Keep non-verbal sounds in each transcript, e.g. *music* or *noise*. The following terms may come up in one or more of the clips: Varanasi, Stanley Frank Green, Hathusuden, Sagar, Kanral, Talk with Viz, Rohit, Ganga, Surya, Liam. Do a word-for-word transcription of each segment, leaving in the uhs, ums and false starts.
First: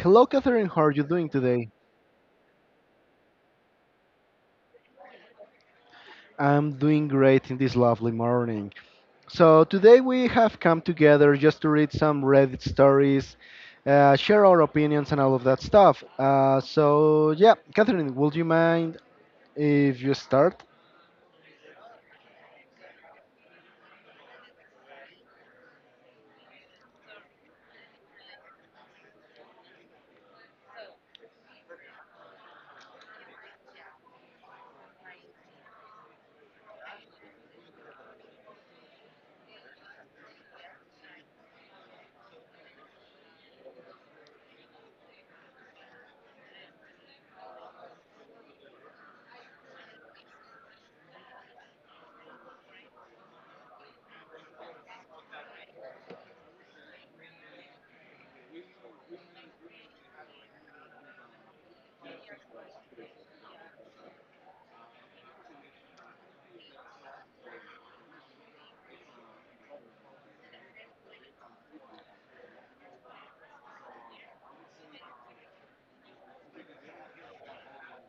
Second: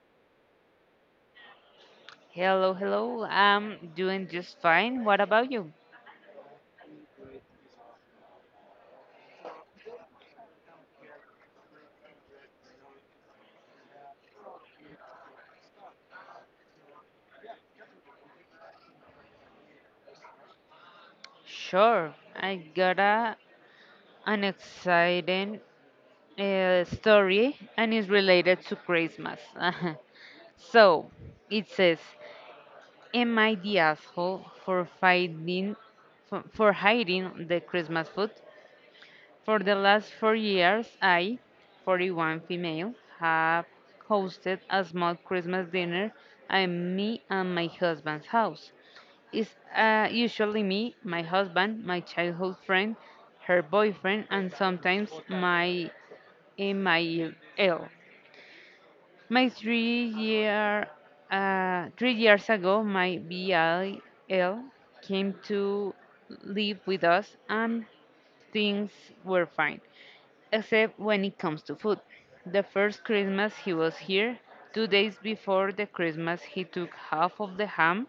Hello, Catherine. How are you doing today? Hello, hello. I'm doing just fine. What about you? I'm doing great in this lovely morning. So, today we have come together just to read some Reddit stories, uh, share our opinions, and all of that stuff. Uh, so, yeah, Catherine, would you mind if you start? Sure. I got a, an exciting uh, story, and it's related to Christmas. *laughs* So it says, am I the asshole for finding for, for hiding the Christmas food? For the last four years, I, forty-one female, have hosted a small Christmas dinner at me and my husband's house. It's uh, usually me, my husband, my childhood friend, her boyfriend, and sometimes my eh, my L. My three year uh, three years ago, my B I L came to live with us, and things were fine except when it comes to food. The first Christmas he was here, two days before the Christmas he took half of the ham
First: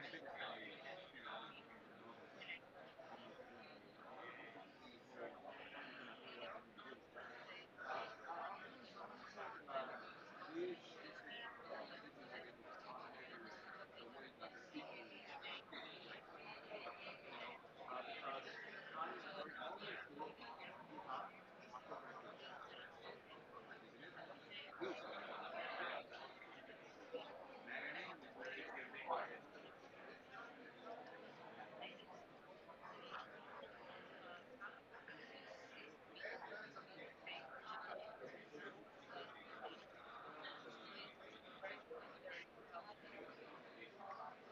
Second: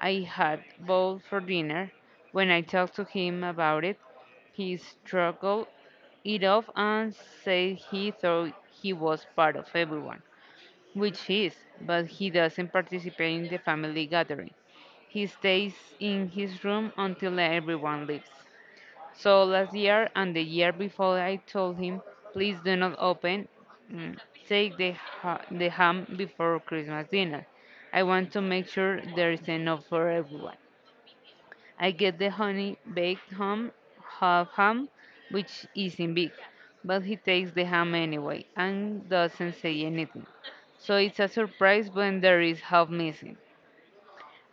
I had bought for dinner. When I talked to him about it, he struggled it off and said he thought he was part of everyone, which he is, but he doesn't participate in the family gathering. He stays in his room until everyone leaves. So last year and the year before, I told him, please do not open, mm, take the, ha- the ham before Christmas dinner. I want to make sure there is enough for everyone. I get the honey baked ham, half ham, which isn't big, but he takes the ham anyway and doesn't say anything. So it's a surprise when there is half missing.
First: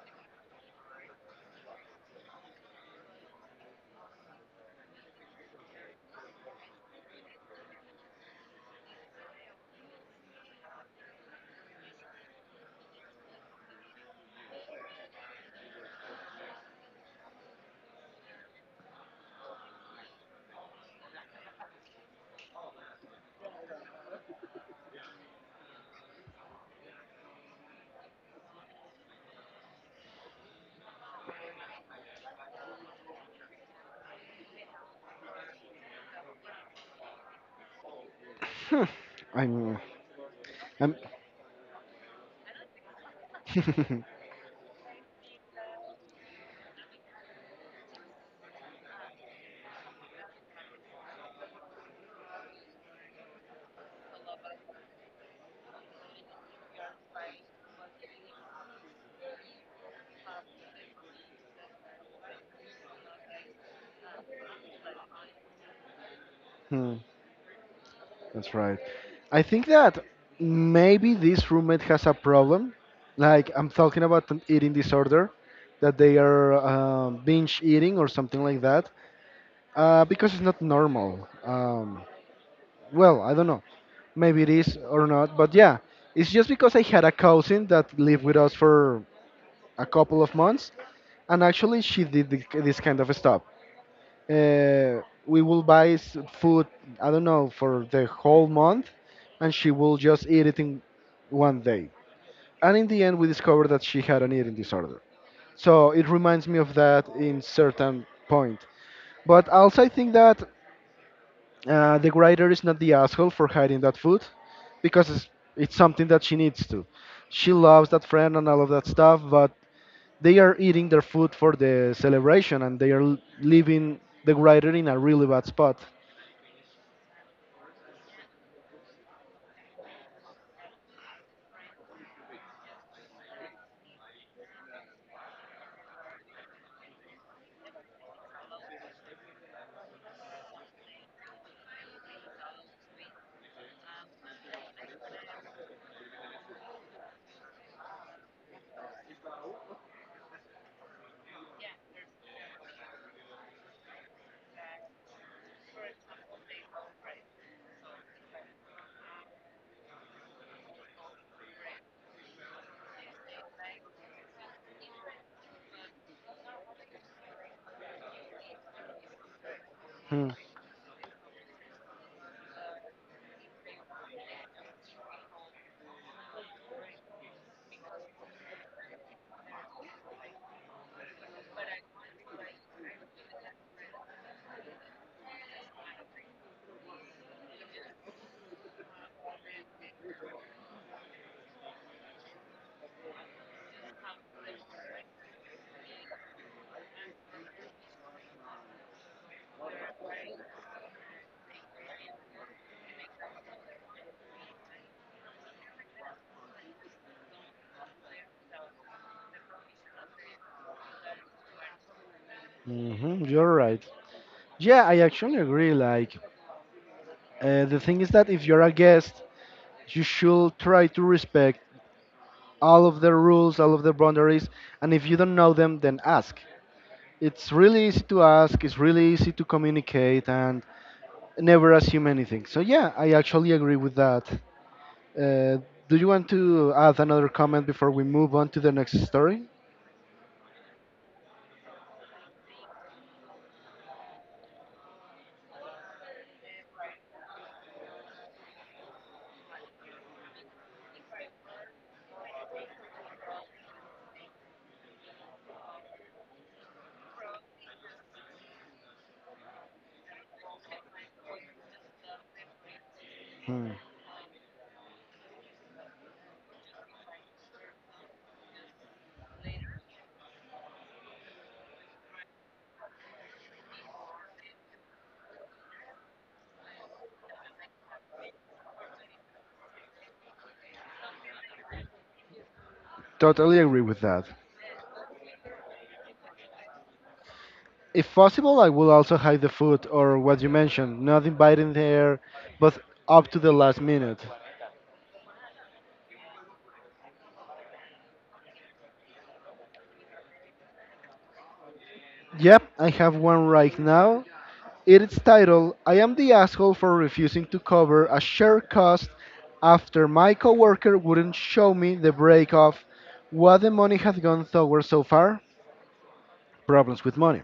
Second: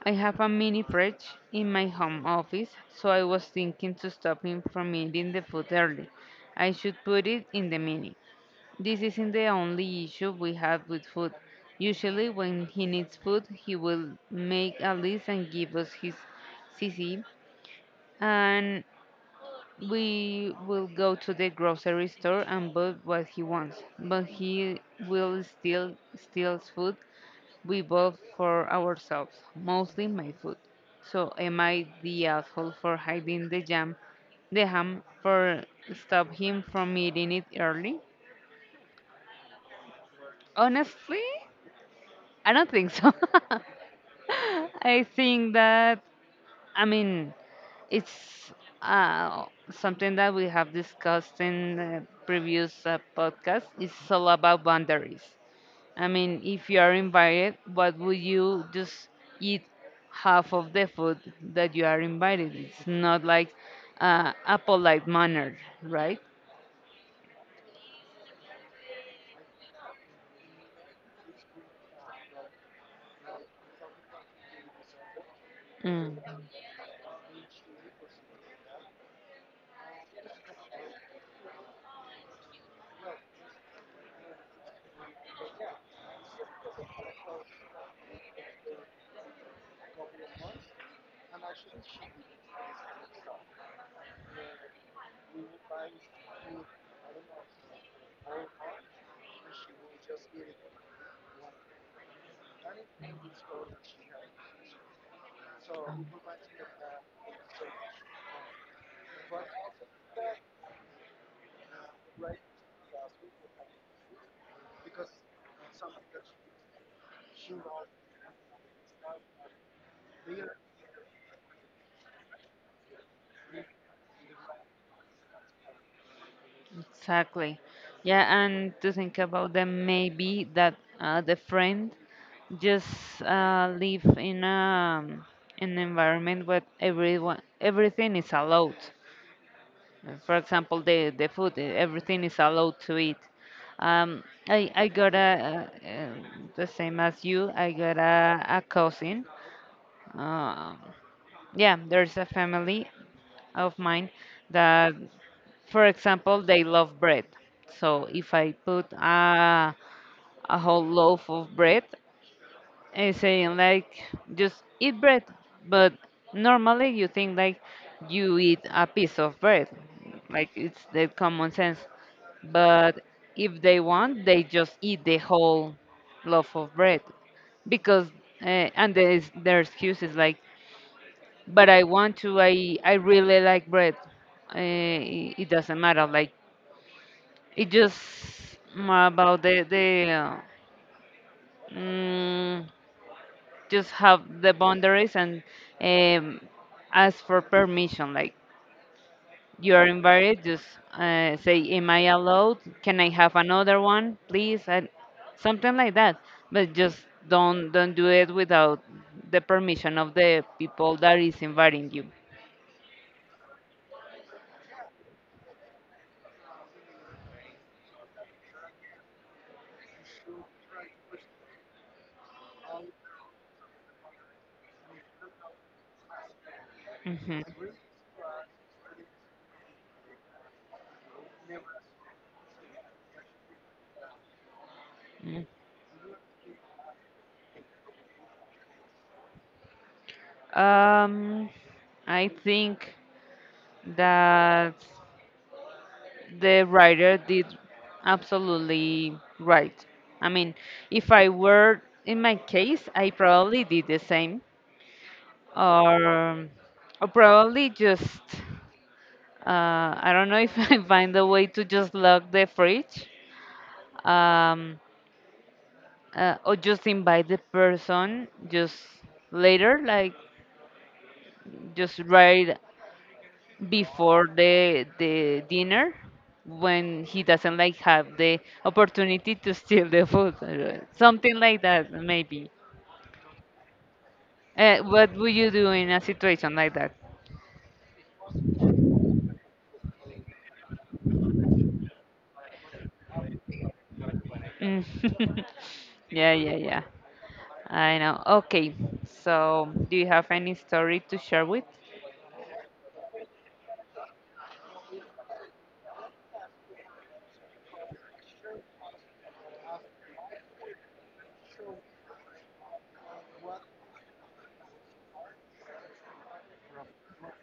I have a mini fridge in my home office, so I was thinking to stop him from eating the food early. I should put it in the mini. This isn't the only issue we have with food. Usually, when he needs food, he will make a list and give us his C C, and we will go to the grocery store and buy what he wants. But he will still steals food we bought for ourselves, mostly my food. So am I the asshole for hiding the jam, the ham for stop him from eating it early? Hmm, I'm. Honestly, I don't think so. *laughs* I'm I think that I mean it's uh, something that we have discussed in uh, previous uh, podcasts. It's all about boundaries. I mean, if you are invited, what would you just eat half of the food that you are invited? It's not like uh, a polite manner, right? *laughs* *laughs* That's right. I think that maybe this roommate has a problem. Like I'm talking about an eating disorder, that they Mm, are um, binge eating or something like that, uh, because it's not normal. Um, well, I don't know. Maybe it is or not, but yeah, it's just because I had a cousin that lived with us for a couple of months, and actually she did thi- this kind of stuff, uh, we will buy s- food, I don't know, for the whole month, and she will just eat it in one day. And in the end, we discovered that she had an eating disorder. So it reminds me of that in certain point. But also, I think that uh, the writer is not the asshole for hiding that food, because it's, it's something that she needs to. She loves that friend and all of that stuff, but they are eating their food for the celebration, and they are l- leaving the writer in a really bad spot. exactly. Yeah, and to think about them, maybe that uh, the friend just uh, live in a, an environment where everyone everything is allowed. Uh, For example, the, the food, uh, everything is allowed to eat. Um, I, I got a, uh, uh, the same as you, I got a, a cousin. Uh, yeah, there's a family of mine that, for example, they love bread. So if I put a, a whole loaf of bread, I saying like just eat bread, but normally you think like you eat a piece of bread, Hmm. like it's the common sense. But if they want, they just eat the whole loaf of bread because uh, and there's their excuse is like, but I want to, I I really like bread. Uh, it, it doesn't matter, like it just more about the the uh, mm, just have the boundaries and um, ask for permission. Like you are invited, just uh, say, "Am I allowed? Can I have another one, please?" And something like that. But just don't don't do it without the permission of the people that is inviting you. Hmm you're right. Yeah, I actually agree. Like, uh, the thing is that if you're a guest, you should try to respect all of the rules, all of the boundaries, and if you don't know them, then ask. Hmm. It's really easy to ask, it's really easy to communicate, and never assume anything. So, yeah, I actually agree with that. Uh, do you want to add another comment before we move on to the next story? Um, I think that the writer did absolutely right. I mean, if I were in my case, I probably did the same, or, or probably just uh, I don't know if *laughs* I find a way to just lock the fridge, Hmm. um, uh, or just invite the person just later, like just write before the the dinner when he doesn't like have the opportunity to steal the food, uh, something like that maybe. Totally agree with that. Uh, what would you do in a situation like that? If possible, I will also hide the food or what you mentioned, not inviting there, but up to the last minute. Mm. *laughs* yeah yeah yeah I know. Okay, so do you have any story to share with? Yep, I have one right now. It's titled "I Am the Asshole for Refusing to Cover a Shared Cost After My Coworker Wouldn't Show Me the Break of What the Money Has Gone Toward So Far. Problems with Money."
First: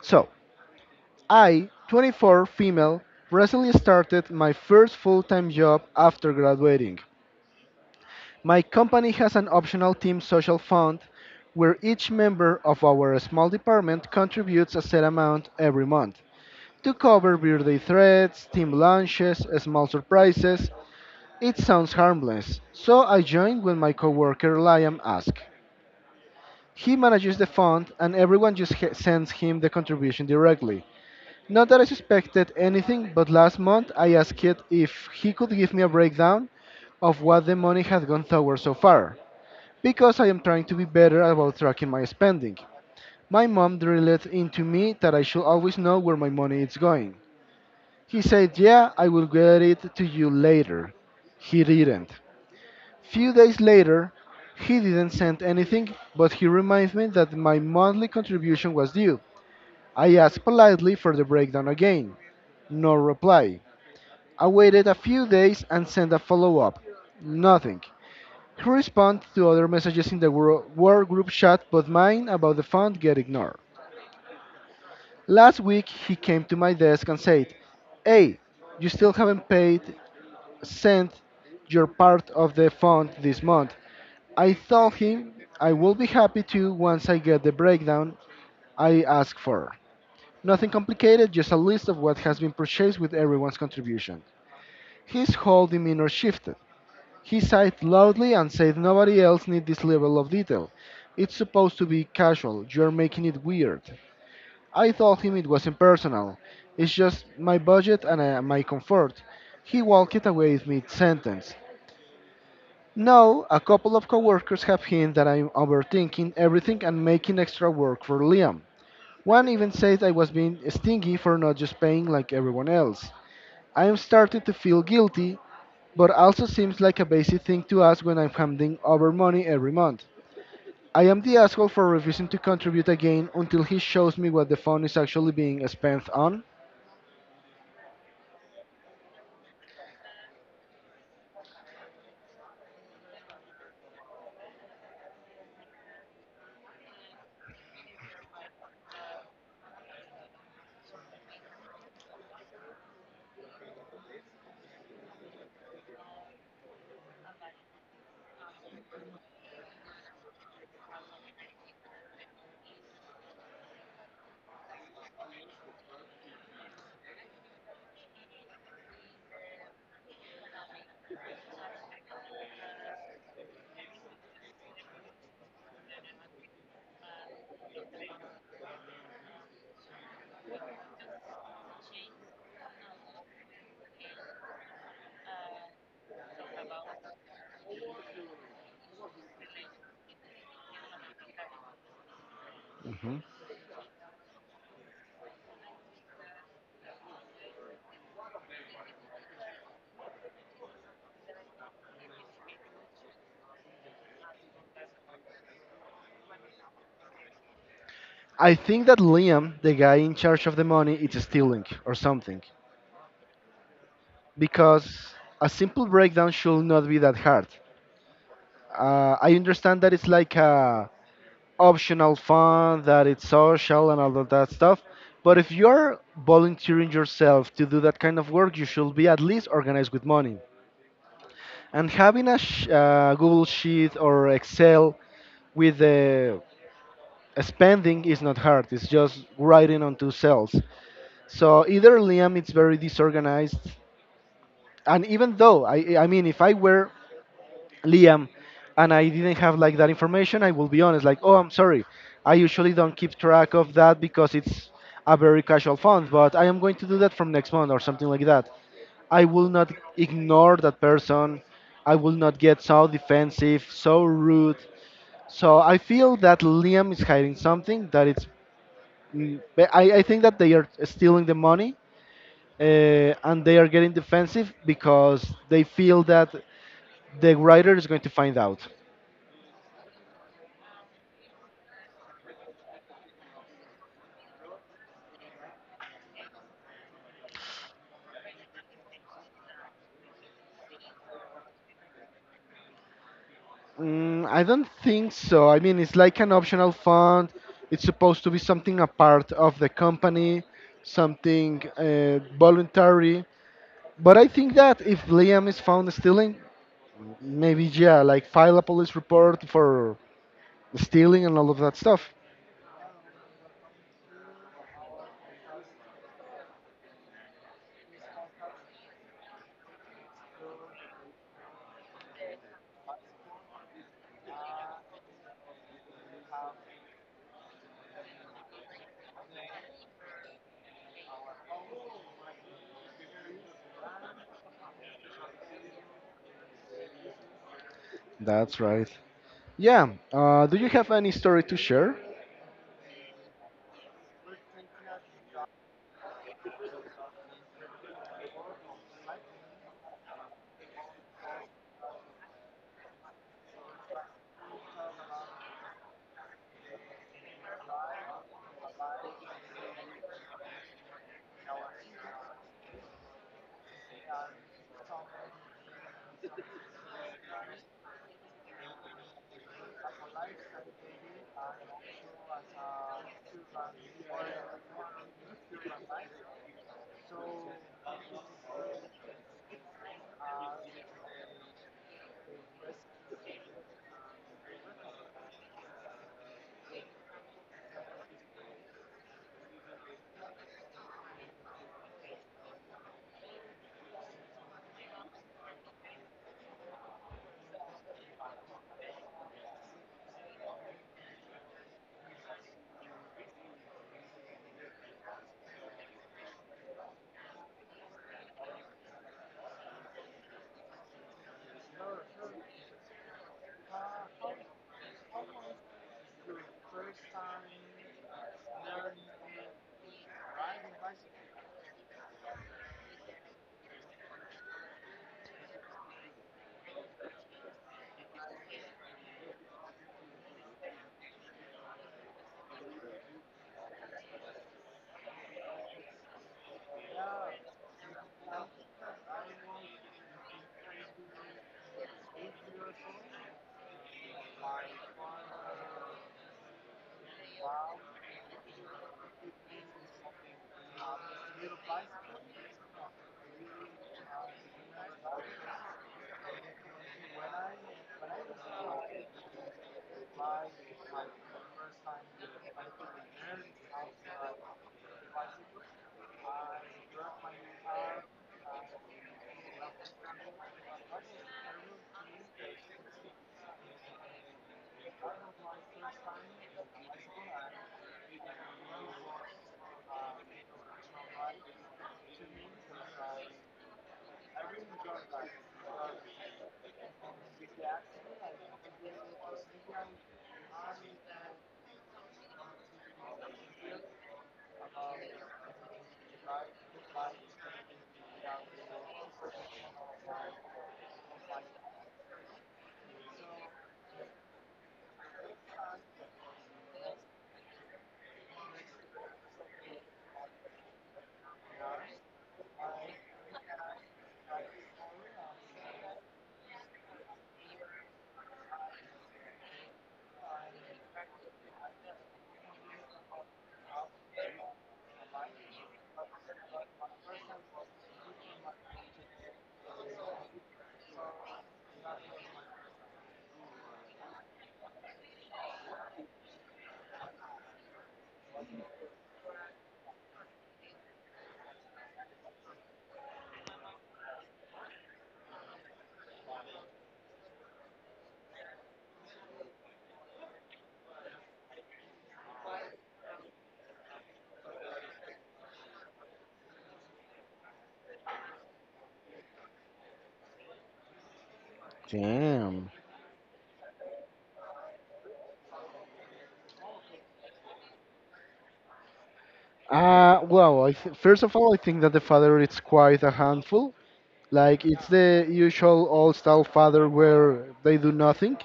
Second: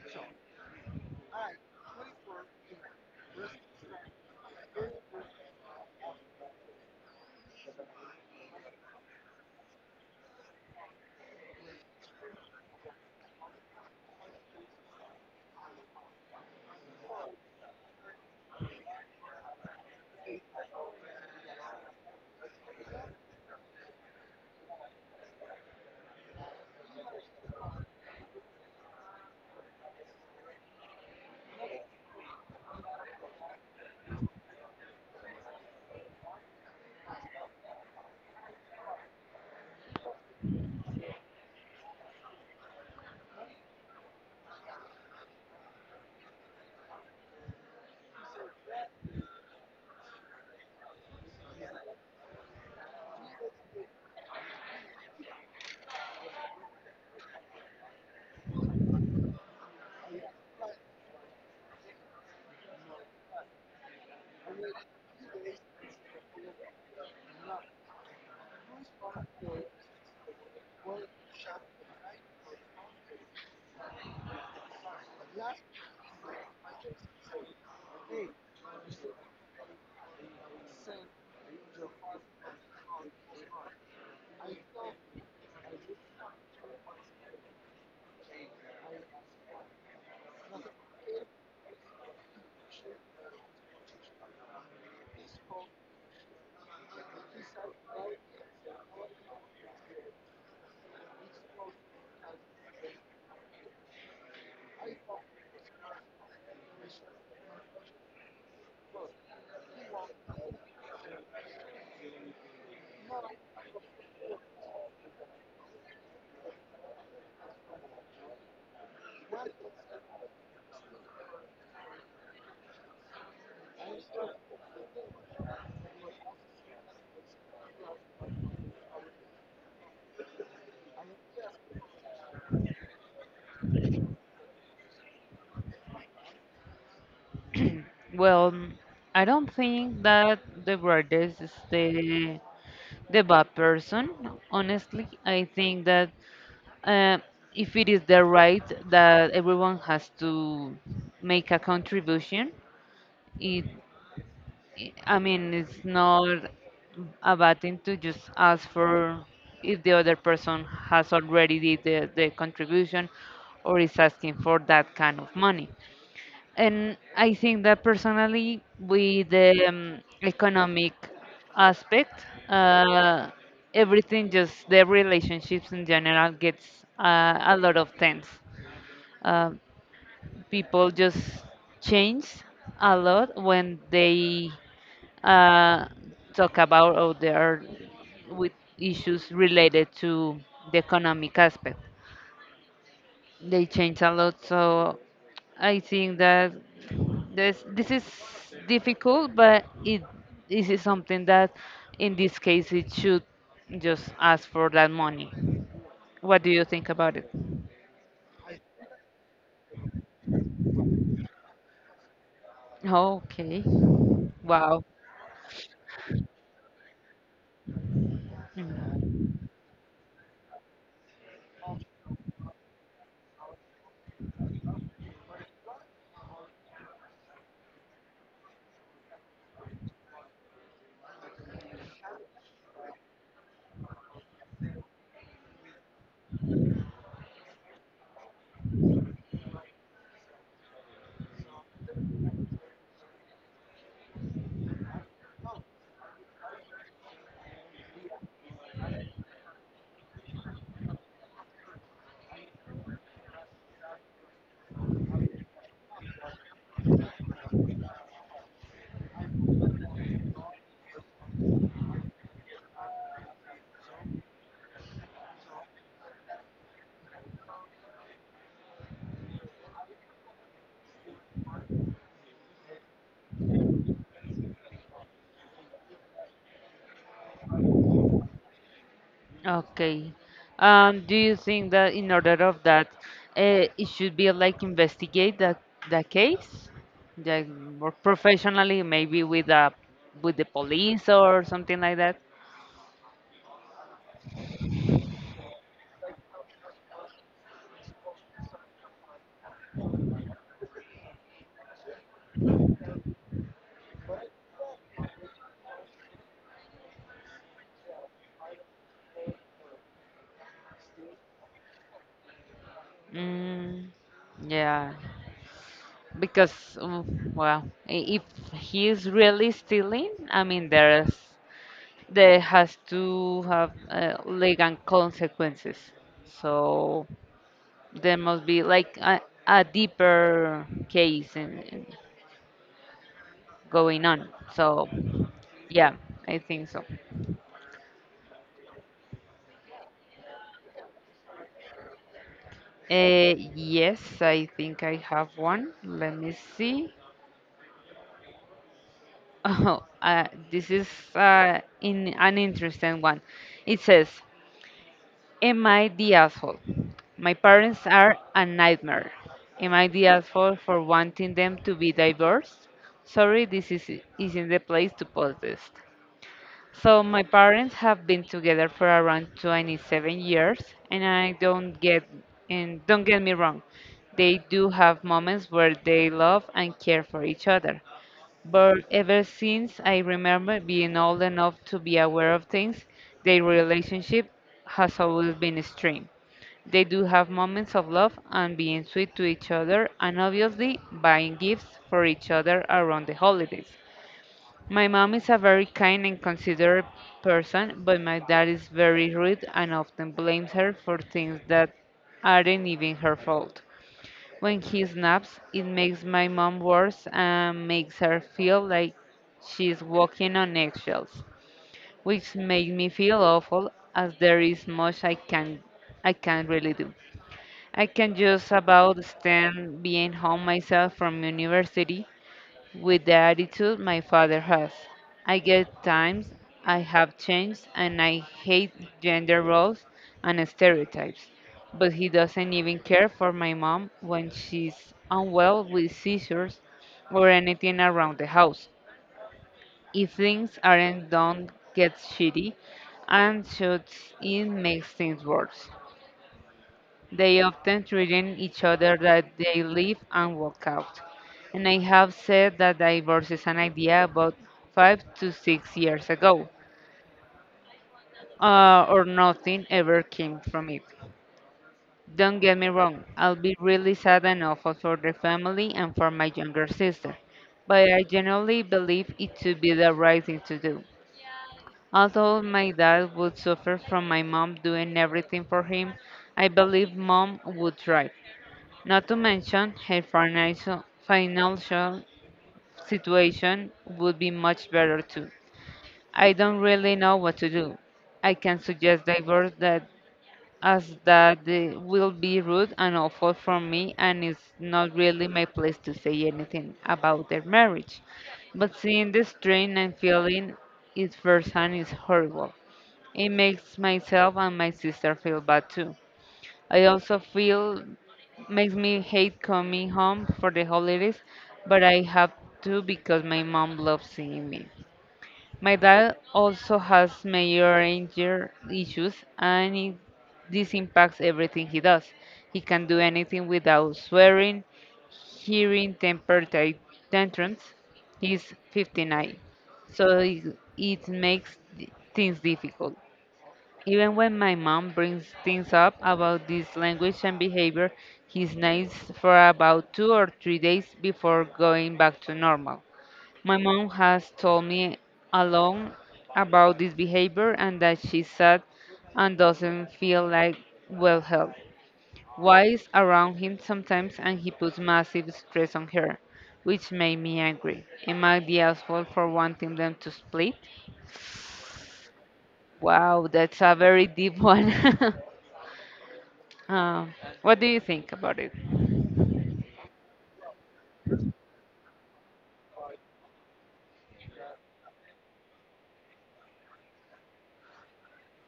So, I, twenty-four, female, recently started my first full time job after graduating. My company has an optional team social fund where each member of our small department contributes a set amount every month to cover birthday threats, team lunches, small surprises. It sounds harmless, so I joined when my coworker Liam asked. He manages the fund and everyone just he- sends him the contribution directly. Not that I suspected anything, but last month I asked if he could give me a breakdown of what the money had gone toward so far because I am trying to be better about tracking my spending. My mom drilled into me that I should always know where my money is going. He said, "Yeah, I will get it to you later." He didn't. Few days later, he didn't send anything, but he reminded me that my monthly contribution was due. I asked politely for the breakdown again. No reply. I waited a few days and sent a follow up. Nothing. He responds to other messages in the wor- work group chat, but mine about the fund get ignored. Last week he came to my desk and said, "Hey, you still haven't paid sent your part of the fund this month." I told him I will be happy to once I get the breakdown I asked for. Nothing complicated, just a list of what has been purchased with everyone's contribution. His whole demeanor shifted. He sighed loudly and said nobody else needs this level of detail. It's supposed to be casual. You're making it weird. I told him it wasn't personal. It's just my budget and uh, my comfort. He walked away mid sentence. Now, a couple of coworkers have hinted that I'm overthinking everything and making extra work for Liam. One even said I was being stingy for not just paying like everyone else. I am starting to feel guilty, but also seems like a basic thing to ask when I'm handing over money every month. I am the asshole for refusing to contribute again until he shows me what the fund is actually being spent on. Well, I don't think that the brightest is the the bad person. Honestly, I think that uh, if it is the right that everyone has to make a contribution, it, I I mean, it's not a bad thing to just ask for if the other person has already did the, the contribution or is asking for that kind of money. And I think that personally, with the um, economic aspect, uh, everything just the relationships in general gets uh, a lot of tense. Uh, people just change a lot when they uh, talk about or they are with issues related to the economic aspect. hmm They change a lot, so I think that This this is difficult, but it this is something that, in this case, it should just ask for that money. What do you think about it? I think that Liam, the guy in charge of the money, is stealing or something. Okay. Wow. Because a simple breakdown should not be that hard. Uh, I understand that it's like a optional fun, that it's social and all of that stuff. But if you're volunteering yourself to do that kind of work, you should be at least organized with money. And having a sh- uh, Google Sheet or Excel with the spending is not hard. It's just writing onto cells. So either Liam, it's very disorganized, and even though I, I mean, if I were Liam, and I didn't have like that information, I will be honest, like, oh, I'm sorry, I usually don't keep track of that because it's a very casual fund, but I am going to do that from next month or something like that. I will not ignore that person. I will not get so defensive, so rude. So I feel that Liam is hiding something that it's. mm, but I, I think that they are stealing the money, uh, and they are getting defensive because they feel that the writer is going to find out. Okay. Um, do you think that in order of that, uh, it should be like investigate that the case, like more professionally, maybe with a with the police or something like that? Mm, I don't think so. I mean, it's like an optional fund. It's supposed to be something a part of the company, something uh, voluntary. But I think that if Liam is found stealing, maybe yeah, like file a police report for stealing and all of that stuff. Mm, yeah. Because um, well i- if he is really stealing, I mean there's there has to have uh, legal consequences, so there must be like a, a deeper case in, in going on. So yeah, I think so. That's right. Yeah. Uh, do you have any story to share? Uh, yes, I think I have one, let me see. *laughs* oh uh, this is uh, in an interesting one. It says, am I the asshole? My parents are a nightmare. Am I the asshole for wanting them to be divorced? Sorry, this is, isn't the place to post this. So my parents have been together for around twenty-seven years, and I don't get and don't get me wrong, they do have moments where they love and care for each other. But ever since I remember being old enough to be aware of things, their relationship has always been extreme. They do have moments of love and being sweet to each other, and obviously buying gifts for each other around the holidays. My mom is a very kind and considerate person, but my dad is very rude and often blames her for things that aren't even her fault. When he snaps, it makes my mom worse and makes her feel like she's walking on eggshells, which makes me feel awful as there is much I can I can't really do. I can just about stand being home myself from university with the attitude my father has. I get times I have changed and I hate gender roles and stereotypes. But he doesn't even care for my mom when she's unwell with seizures or anything around the house. If things aren't done, gets shitty and shuts in makes things worse. They often threaten each other that they leave and walk out. And I have said that divorce is an idea about five to six years ago, uh, or nothing ever came from it. Don't get me wrong, I'll be really sad and awful for the family and for my younger sister, but I generally believe it to be the right thing to do. Although my dad would suffer from my mom doing everything for him, I believe mom would thrive. Not to mention, her financial financial situation would be much better too. I don't really know what to do. I can suggest divorce that as that the- will be rude and awful for me and it's not really my place to say anything about their marriage. But seeing the strain and feeling it firsthand is horrible. It makes myself and my sister feel bad too. I also feel makes me hate coming home for the holidays, but I have to because my mom loves seeing me. My dad also has major anger issues, and it, this impacts everything he does. He can do anything without swearing, hearing temper ta- tantrums. He's fifty-nine, so it, it makes th- things difficult. Even when my mom brings things up about this language and behavior, he's nice for about two or three days before going back to normal. My mom has told me alone about this behavior and that she's sad and doesn't feel like well help. Wise around him sometimes and he puts massive stress on her, which made me angry. Am I the asshole for wanting them to split? Damn. Wow, that's a very deep one. *laughs* Uh, what do you think about it? Uh, well, I th- first of all, I think that the father is quite a handful. Like it's the usual old style father where they do nothing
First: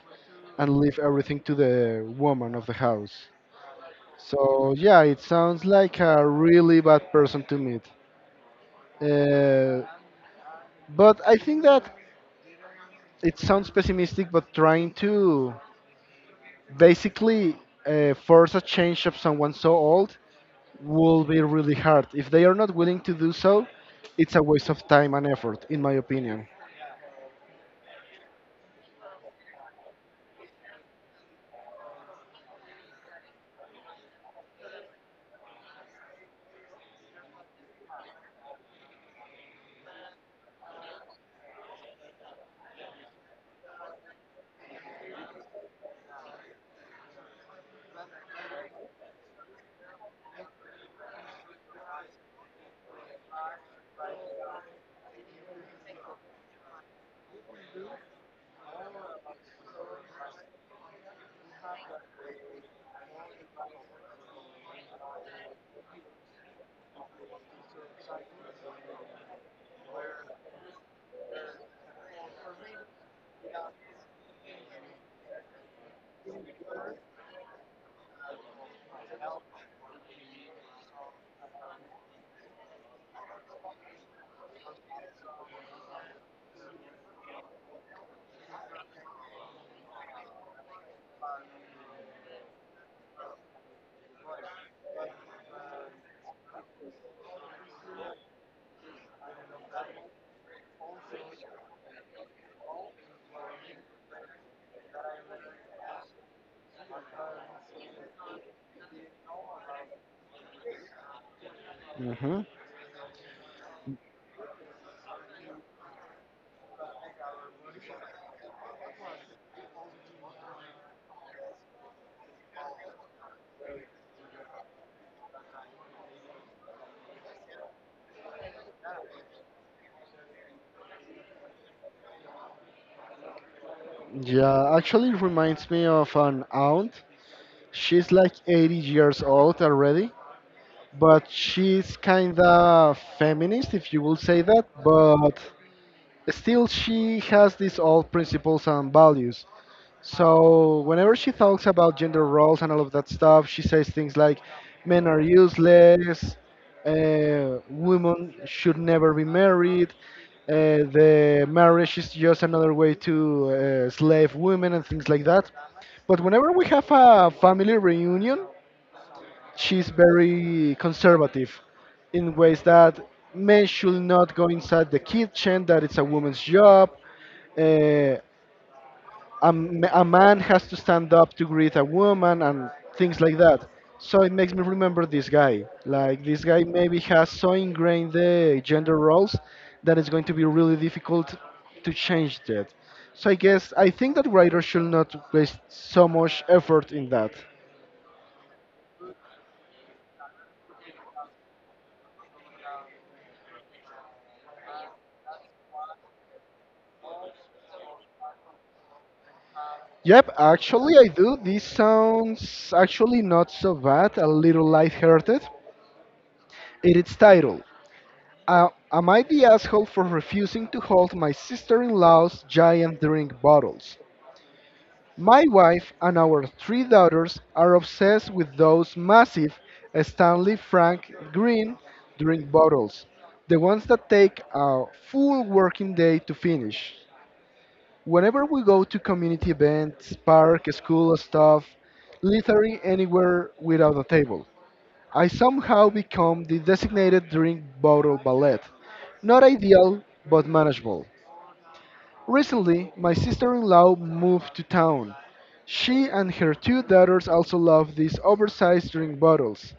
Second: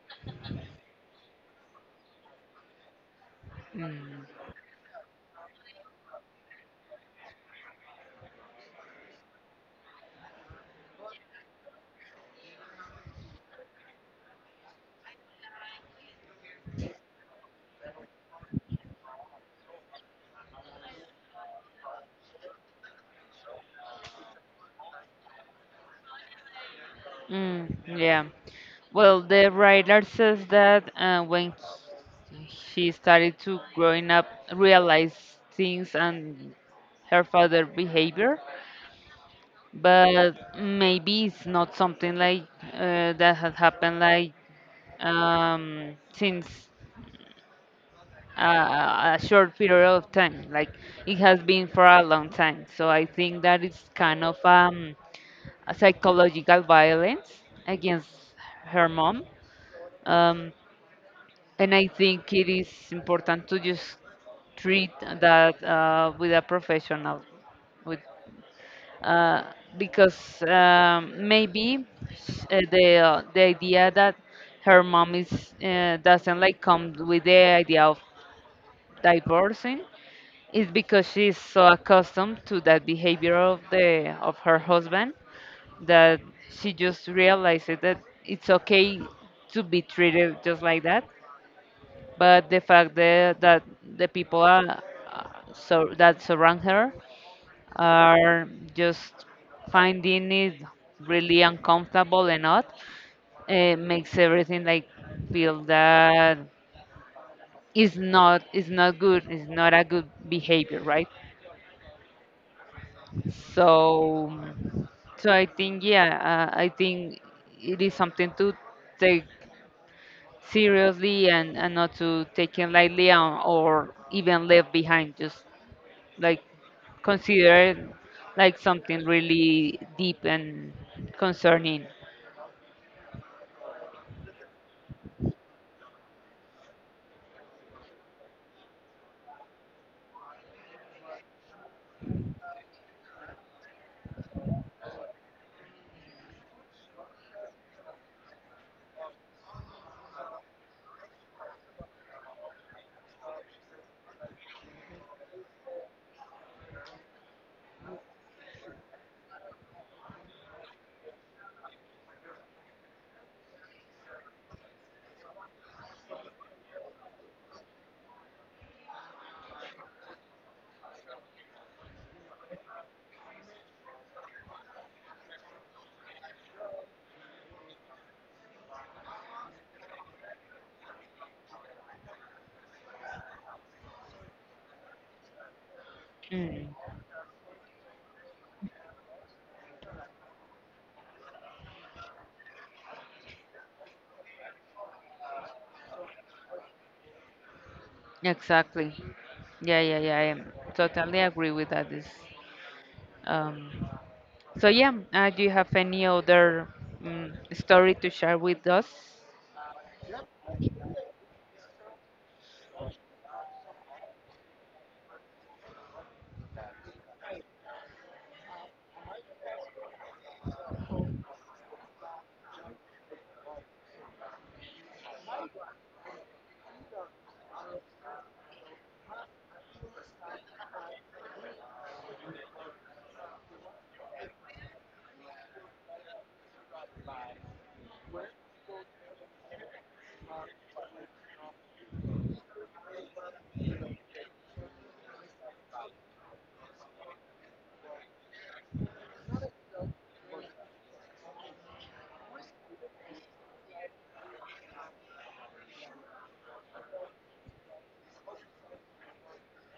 and leave everything to the woman of the house. So yeah, it sounds like a really bad person to meet. Uh, but I think that it sounds pessimistic, but trying to basically uh, force a change of someone so old will be really hard. If they are not willing to do so, it's a waste of time and effort, in my opinion. Mm, yeah. Well, the writer says that uh, when she started to growing up, realize things and her father behavior, but maybe it's not something like uh, that has happened like um, since uh, a short period of time. Like it has been for a long time. So I think that it's kind of um a psychological violence against her mom. Um, and I think it is important to just treat that uh, with a professional, with uh, because um, maybe sh- uh, the uh, the idea that her mom is, uh, doesn't like come with the idea of divorcing is because she's so accustomed to that behavior of the of her husband, that she just realized it, that it's okay to be treated just like that. But the fact that, that the people are, uh, so, that surround her are just finding it really uncomfortable and odd, uh, makes everything like feel that is not is not good is not a good behavior, right? hmm So, so i think yeah uh, i think it is something to take seriously, and, and not to take it lightly, um, or even left behind. Just like consider it like something really deep and concerning. yeah, actually it reminds me of an aunt. She's like eighty years old already, but she's kind of feminist, if you will say that, but still she has these old principles and values. So whenever she talks about gender roles and all of that stuff, she says things like men are useless, uh, women should never be married, uh, the marriage is just another way to uh, slave women and things like that. But whenever we have a family reunion, she's very conservative in ways that men should not go inside the kitchen, that it's a woman's job. Uh, a, m- a man has to stand up to greet a woman and things like that. So it makes me remember this guy. Like, this guy Mm, maybe has so ingrained the gender roles that it's going to be really difficult to change that. So I guess I think that writers should not waste so much effort in that. exactly. Yeah, yeah, yeah. I am totally agree with that. Is, um, so yeah. Uh, do you have any other mm story to share with us? Yep, actually I do. This sounds actually not so bad, a little lighthearted. In its title, uh, "Am I the asshole for refusing to hold my sister-in-law's giant drink bottles?" My wife and our three daughters are obsessed with those massive Stanley Frank Green drink bottles, the ones that take a full working day to finish. Whenever we go to community events, park, school stuff, literally anywhere without a table, I somehow become the designated drink bottle ballet. Not ideal, but manageable. Recently, my sister-in-law moved to town. She and her two daughters also love these oversized drink bottles.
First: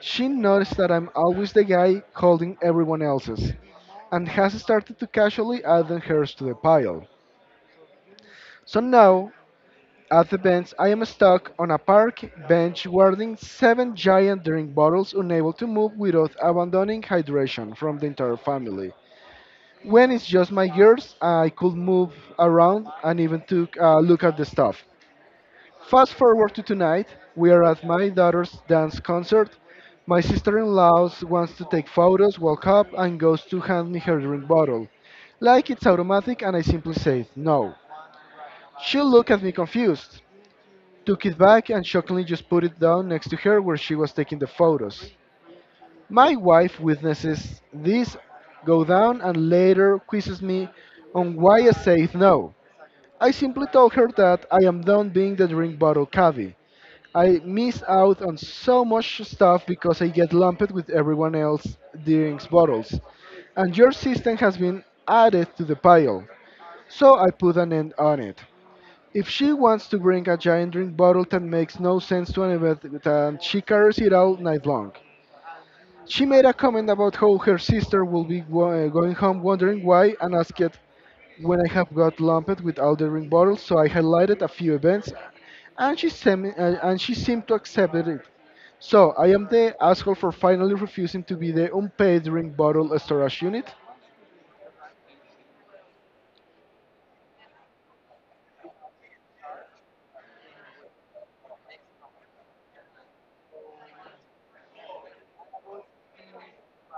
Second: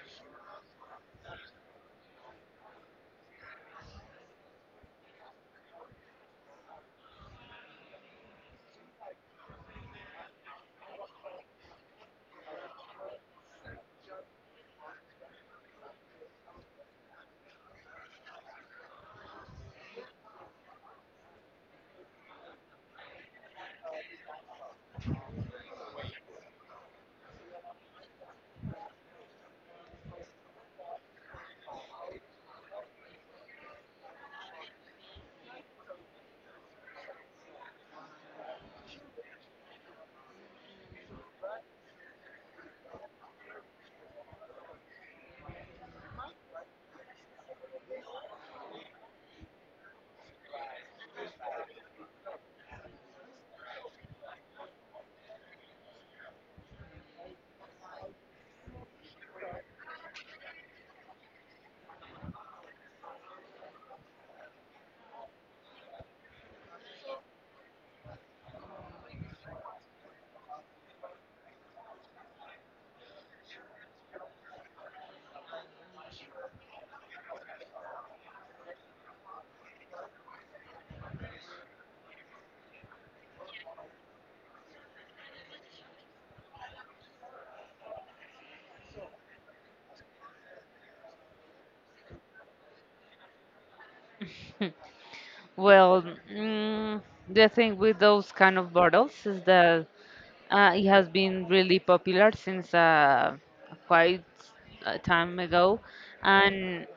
She noticed that I'm always the guy holding everyone else's, and has started to casually add hers to the pile. So now at the bench, I am stuck on a park bench guarding seven giant drink bottles, unable to move without abandoning hydration from the entire family. When it's just my girls, I could move around and even took a look at the stuff. Fast forward to tonight, we are at my daughter's dance concert. My sister-in-law wants to take photos, walk up, and goes to hand me her drink bottle. Like it's automatic, and I simply say no. She looked at me confused, took it back and shockingly just put it down next to her where she was taking the photos. My wife witnesses this go down and later quizzes me on why I said no. I simply told her that I am done being the drink bottle cabbie. I miss out on so much stuff because I get lumped with everyone else drinks bottles. And your system has been added to the pile. So I put an end on it. If she wants to bring a giant drink bottle that makes no sense to anybody, then she carries it all night long. She made a comment about how her sister will be go- uh, going home wondering why and asked when I have got lumped with all the drink bottles, so I highlighted a few events and she, sem- uh, and she seemed to accept it. So I am the asshole for finally refusing to be the unpaid drink bottle storage unit. Well, mm, the thing with those kind of bottles is that, Uh, it has been really popular since, uh, quite a time ago, and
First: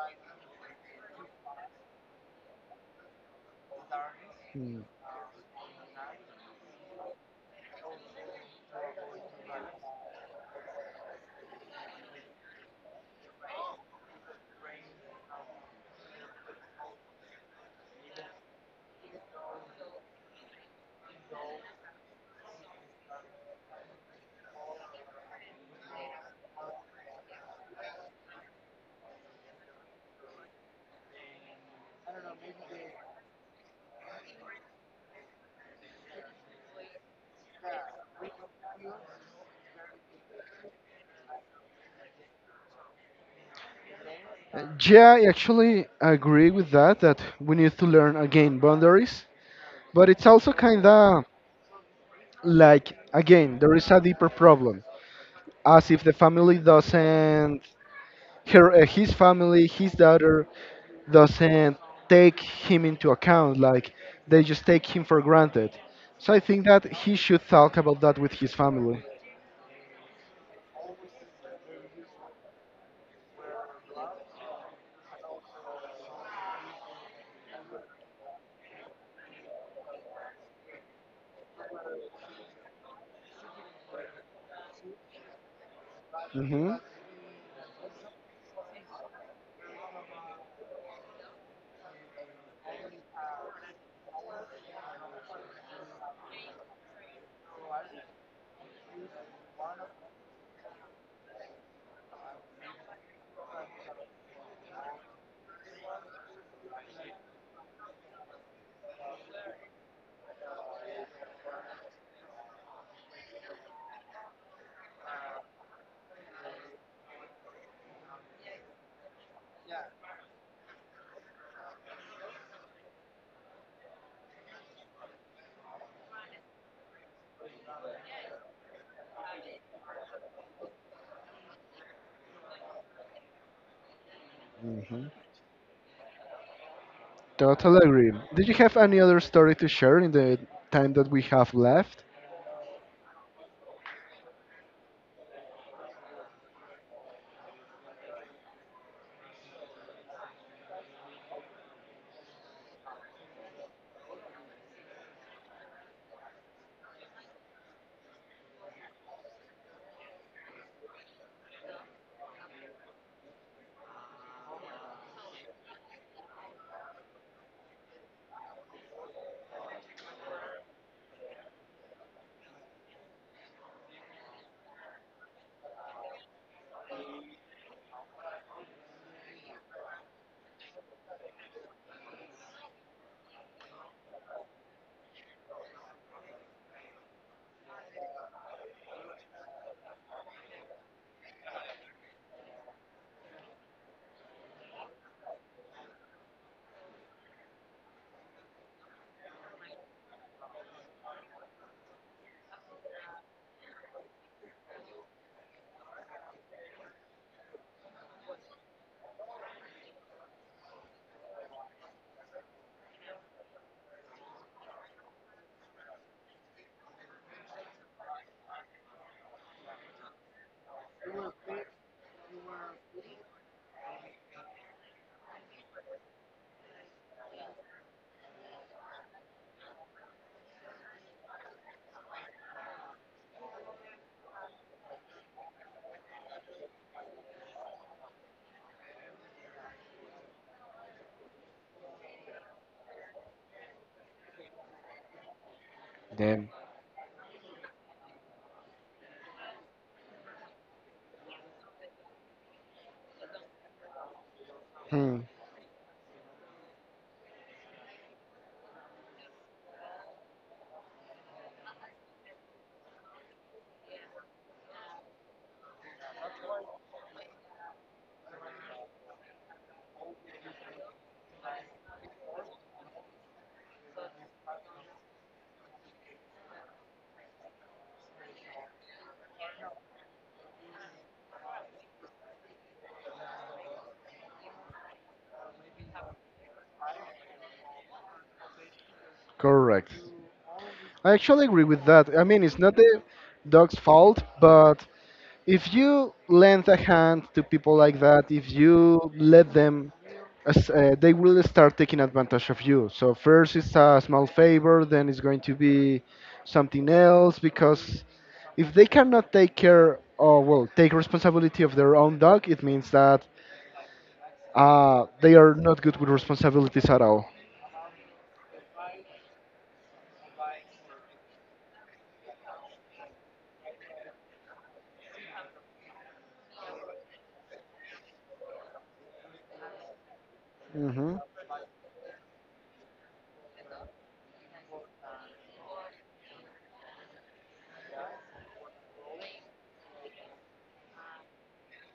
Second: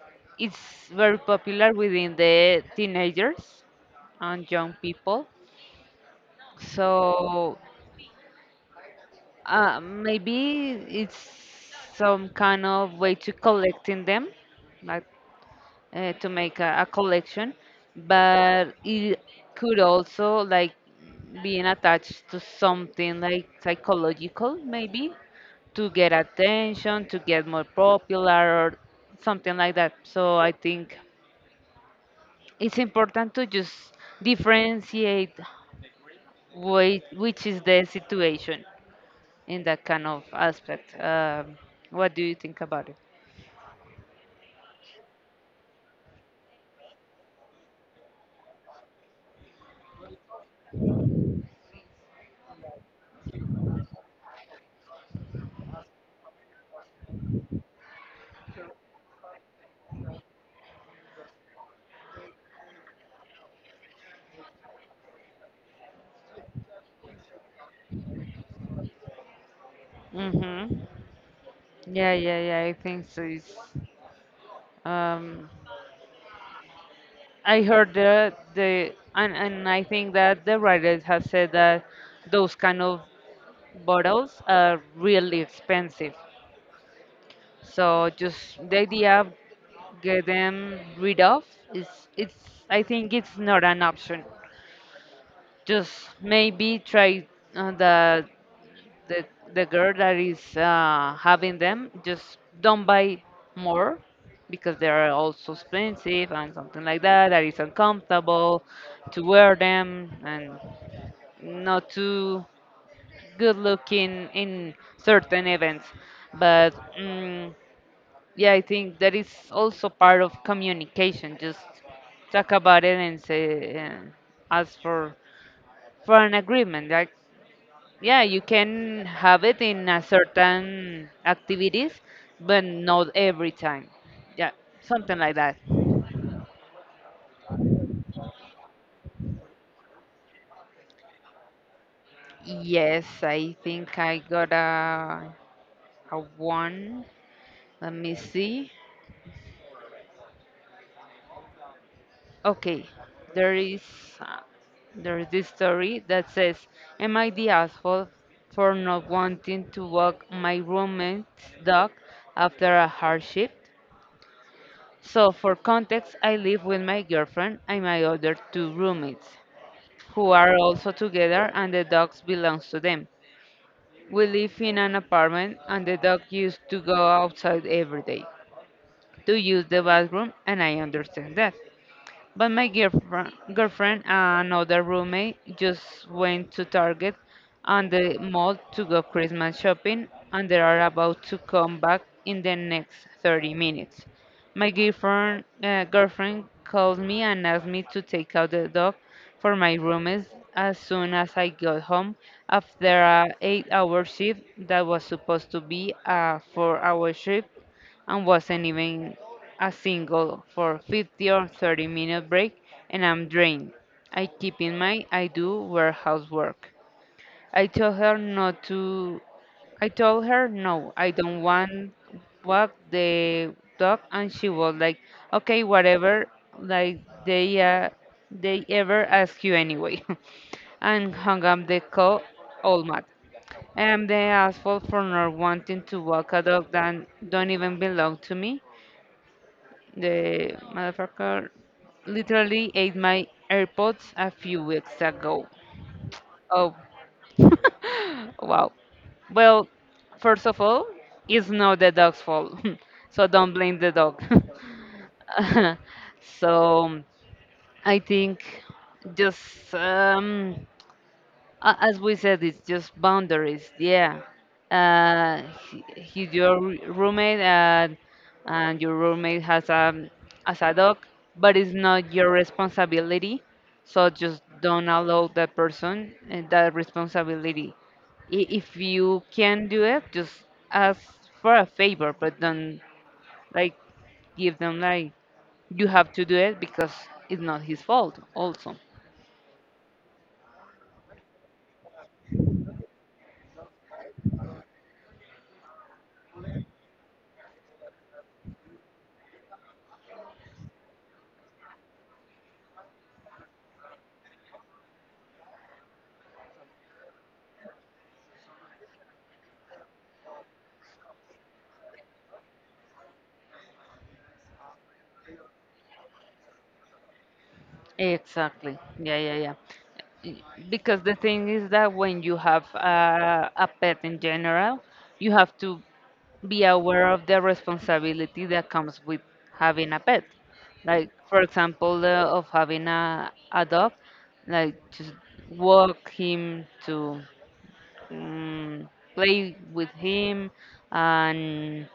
it's very popular within the teenagers and young Mm. people. So uh, maybe it's some kind of way to collecting them, like uh, to make a, a collection, but it could also like being attached to something like psychological, maybe to get attention, to get more popular, or something like that. So I think it's important to just differentiate whi- which is the situation in that kind of aspect. Um, what do you think about it? Uh, Yeah, I actually agree with that, that we need to learn again boundaries. But it's also kind of like, again, there is a deeper problem. As if the family doesn't, her, uh, his family, his daughter, doesn't take him into account. Like, they just take him for granted. So I think that he should talk about that with his family. Mm-hmm. Yeah, yeah, yeah. I think so. It's, um, I heard the the and, and I think that the writers have said that those kind of bottles are really expensive. Hmm. So just the idea of get them rid of is it's I think it's not an option. Just maybe try uh, the the the girl that is uh, having them just don't buy more, because they are also expensive, and something like that, that is uncomfortable to wear them and not too good looking in certain events, but mm, yeah, I think that is also part of communication. Just talk about it, and say, and ask for for an agreement, like, yeah, you can have it in a certain activities, but not every time. Yeah, hmm something like that. Totally agree. Did you have any other story to share in the time that we have left? Yes, I think I got a a one. Let me see. Okay, there is, uh, there is this story that says, "Am I the asshole for not wanting to walk my roommate's dog after a hard shift?" So, for context, I live with my girlfriend and my other two roommates, who are also together, and the dogs belongs to them. We live in an apartment, and the dog used to go outside every day to use the bathroom, and I understand that. But my girlfriend, girlfriend and another roommate just went to Target and the mall to go Christmas shopping, and they are about to come back in the next thirty minutes. My girlfriend, uh, girlfriend called me and asked me to take out the dog for my roommates as soon as I got home, after a eight-hour shift that was supposed to be a four-hour shift, and wasn't even a single for fifty or thirty minute break, and I'm drained. I keep in mind I do warehouse work. I told her not to I told her no, I don't want walk the dog, and she was like, okay, whatever, like, they uh, they ever ask you anyway, *laughs* and hung up the call all mad. I am the asshole for not wanting to walk a dog that don't even belong to me. The motherfucker literally ate my AirPods a few weeks ago. Then. Oh, wow. Well, first of all, it's not the dog's fault, *laughs* so don't blame the dog. Hmm, *laughs* So I think just um, A- as we said, it's just boundaries. Yeah, uh, he, he's your r- roommate, and, and your roommate has a as a dog, but it's not your responsibility. So just don't allow that person uh, that responsibility. I- If you can do it, just ask for a favor, but don't like give them like you have to do it, because it's not his fault. Also, correct. I actually agree with that. I mean, it's not the dog's fault, but if you lend a hand to people like that, if you let them, as- uh, they will start taking advantage of you. So first it's a small favor, then it's going to be something else because if they cannot take care or well take responsibility of their own dog, it means that uh, they are not good with responsibilities at all. exactly. Yeah, yeah, yeah. Y- Because the thing is that when you have a, a pet in general, you have to be aware of the responsibility that comes with having a pet. Like, Hmm. for example, uh, of having a, a dog, like to walk him, to um, play with him, and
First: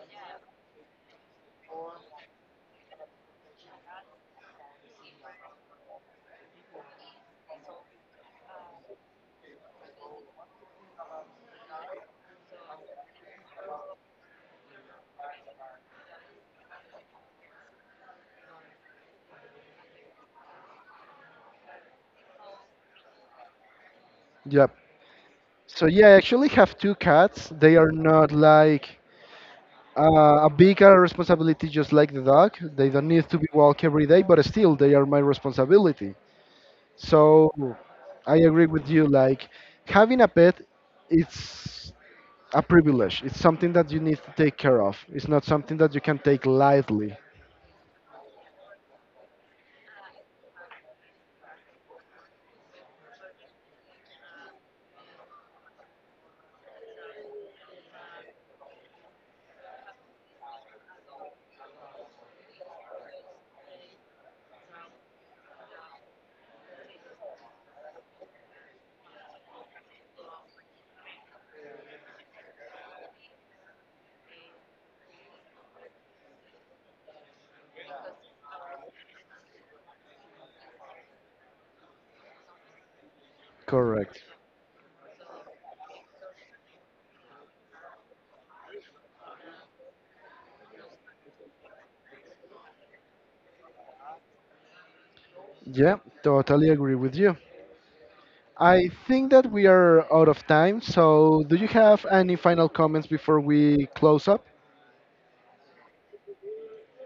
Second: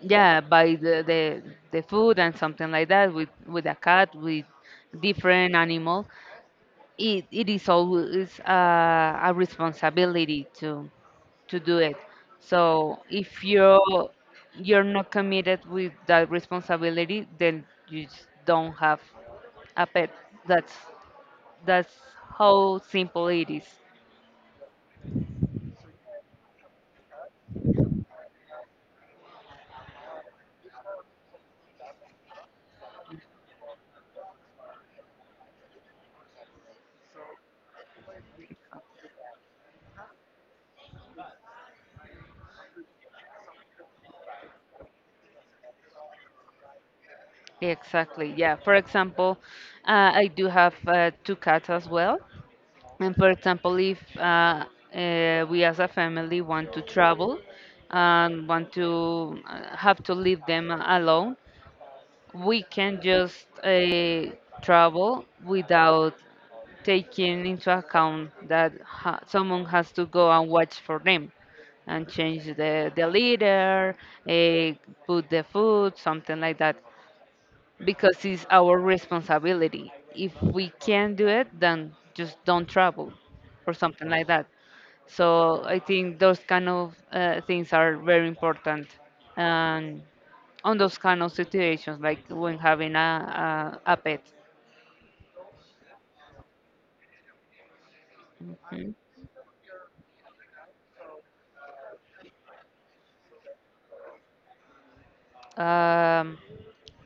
yeah, buy the, the, the food and something like that, with, with a cat, with different animals. It, it is always a, a responsibility to to do it. So if you're you're not committed with that responsibility, then you just don't have a pet. That's that's how simple it is. Yep. So yeah, I actually have two cats. They are not like Uh, a bigger responsibility just like the dog. They don't need to be walked every day, but still, they are my responsibility. So I agree with you. Like having a pet, it's a privilege. It's something that you need to take care of. It's not something that you can take lightly. Exactly, yeah. For example, uh, I do have uh, two cats as well, and for example, if uh, uh, we as a family want to travel and want to uh, have to leave them alone, we can just uh, travel without taking into account that ha- someone has to go and watch for them and change the, the leader, uh, put the food, something like that, because it's our responsibility. If we can't do it, then just don't travel, or something Correct. like that. So I think those kind of uh, things are very important. And on those kind of situations, like when having a, a, a pet. Yeah, totally agree with you. I Mhm. think that we are out of time. So do you have any final comments before we close up? Um,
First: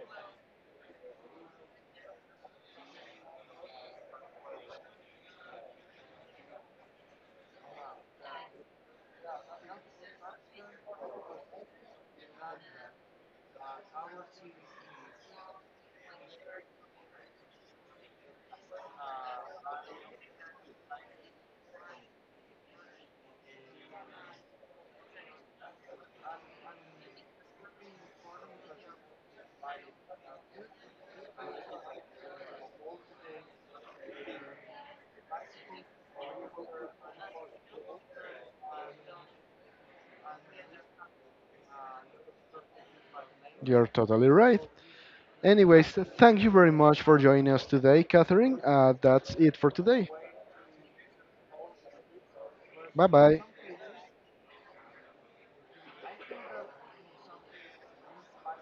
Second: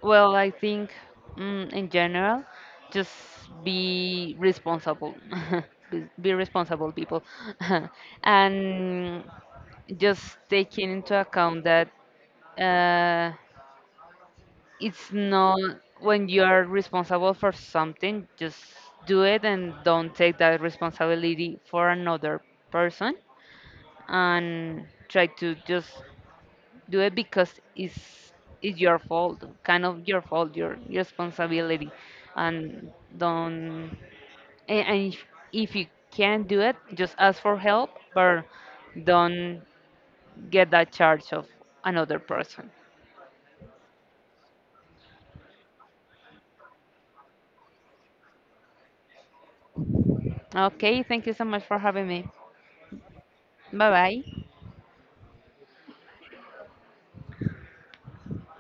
well, I think mm, in general, just be responsible. *laughs* Be be responsible, people. *laughs* And just taking into account that, uh, it's not, when you are responsible for something, just do it, and don't take that responsibility for another person, and try to just do it, because it's it's your fault, kind of your fault, your responsibility, and don't and, and if, if you can't do it, just ask for help, but don't get that charge of another person. You're totally right. Anyways, thank you very much for joining us today, Catherine. Uh, that's it for today. Okay, thank you so much for having me. Bye bye. Bye bye.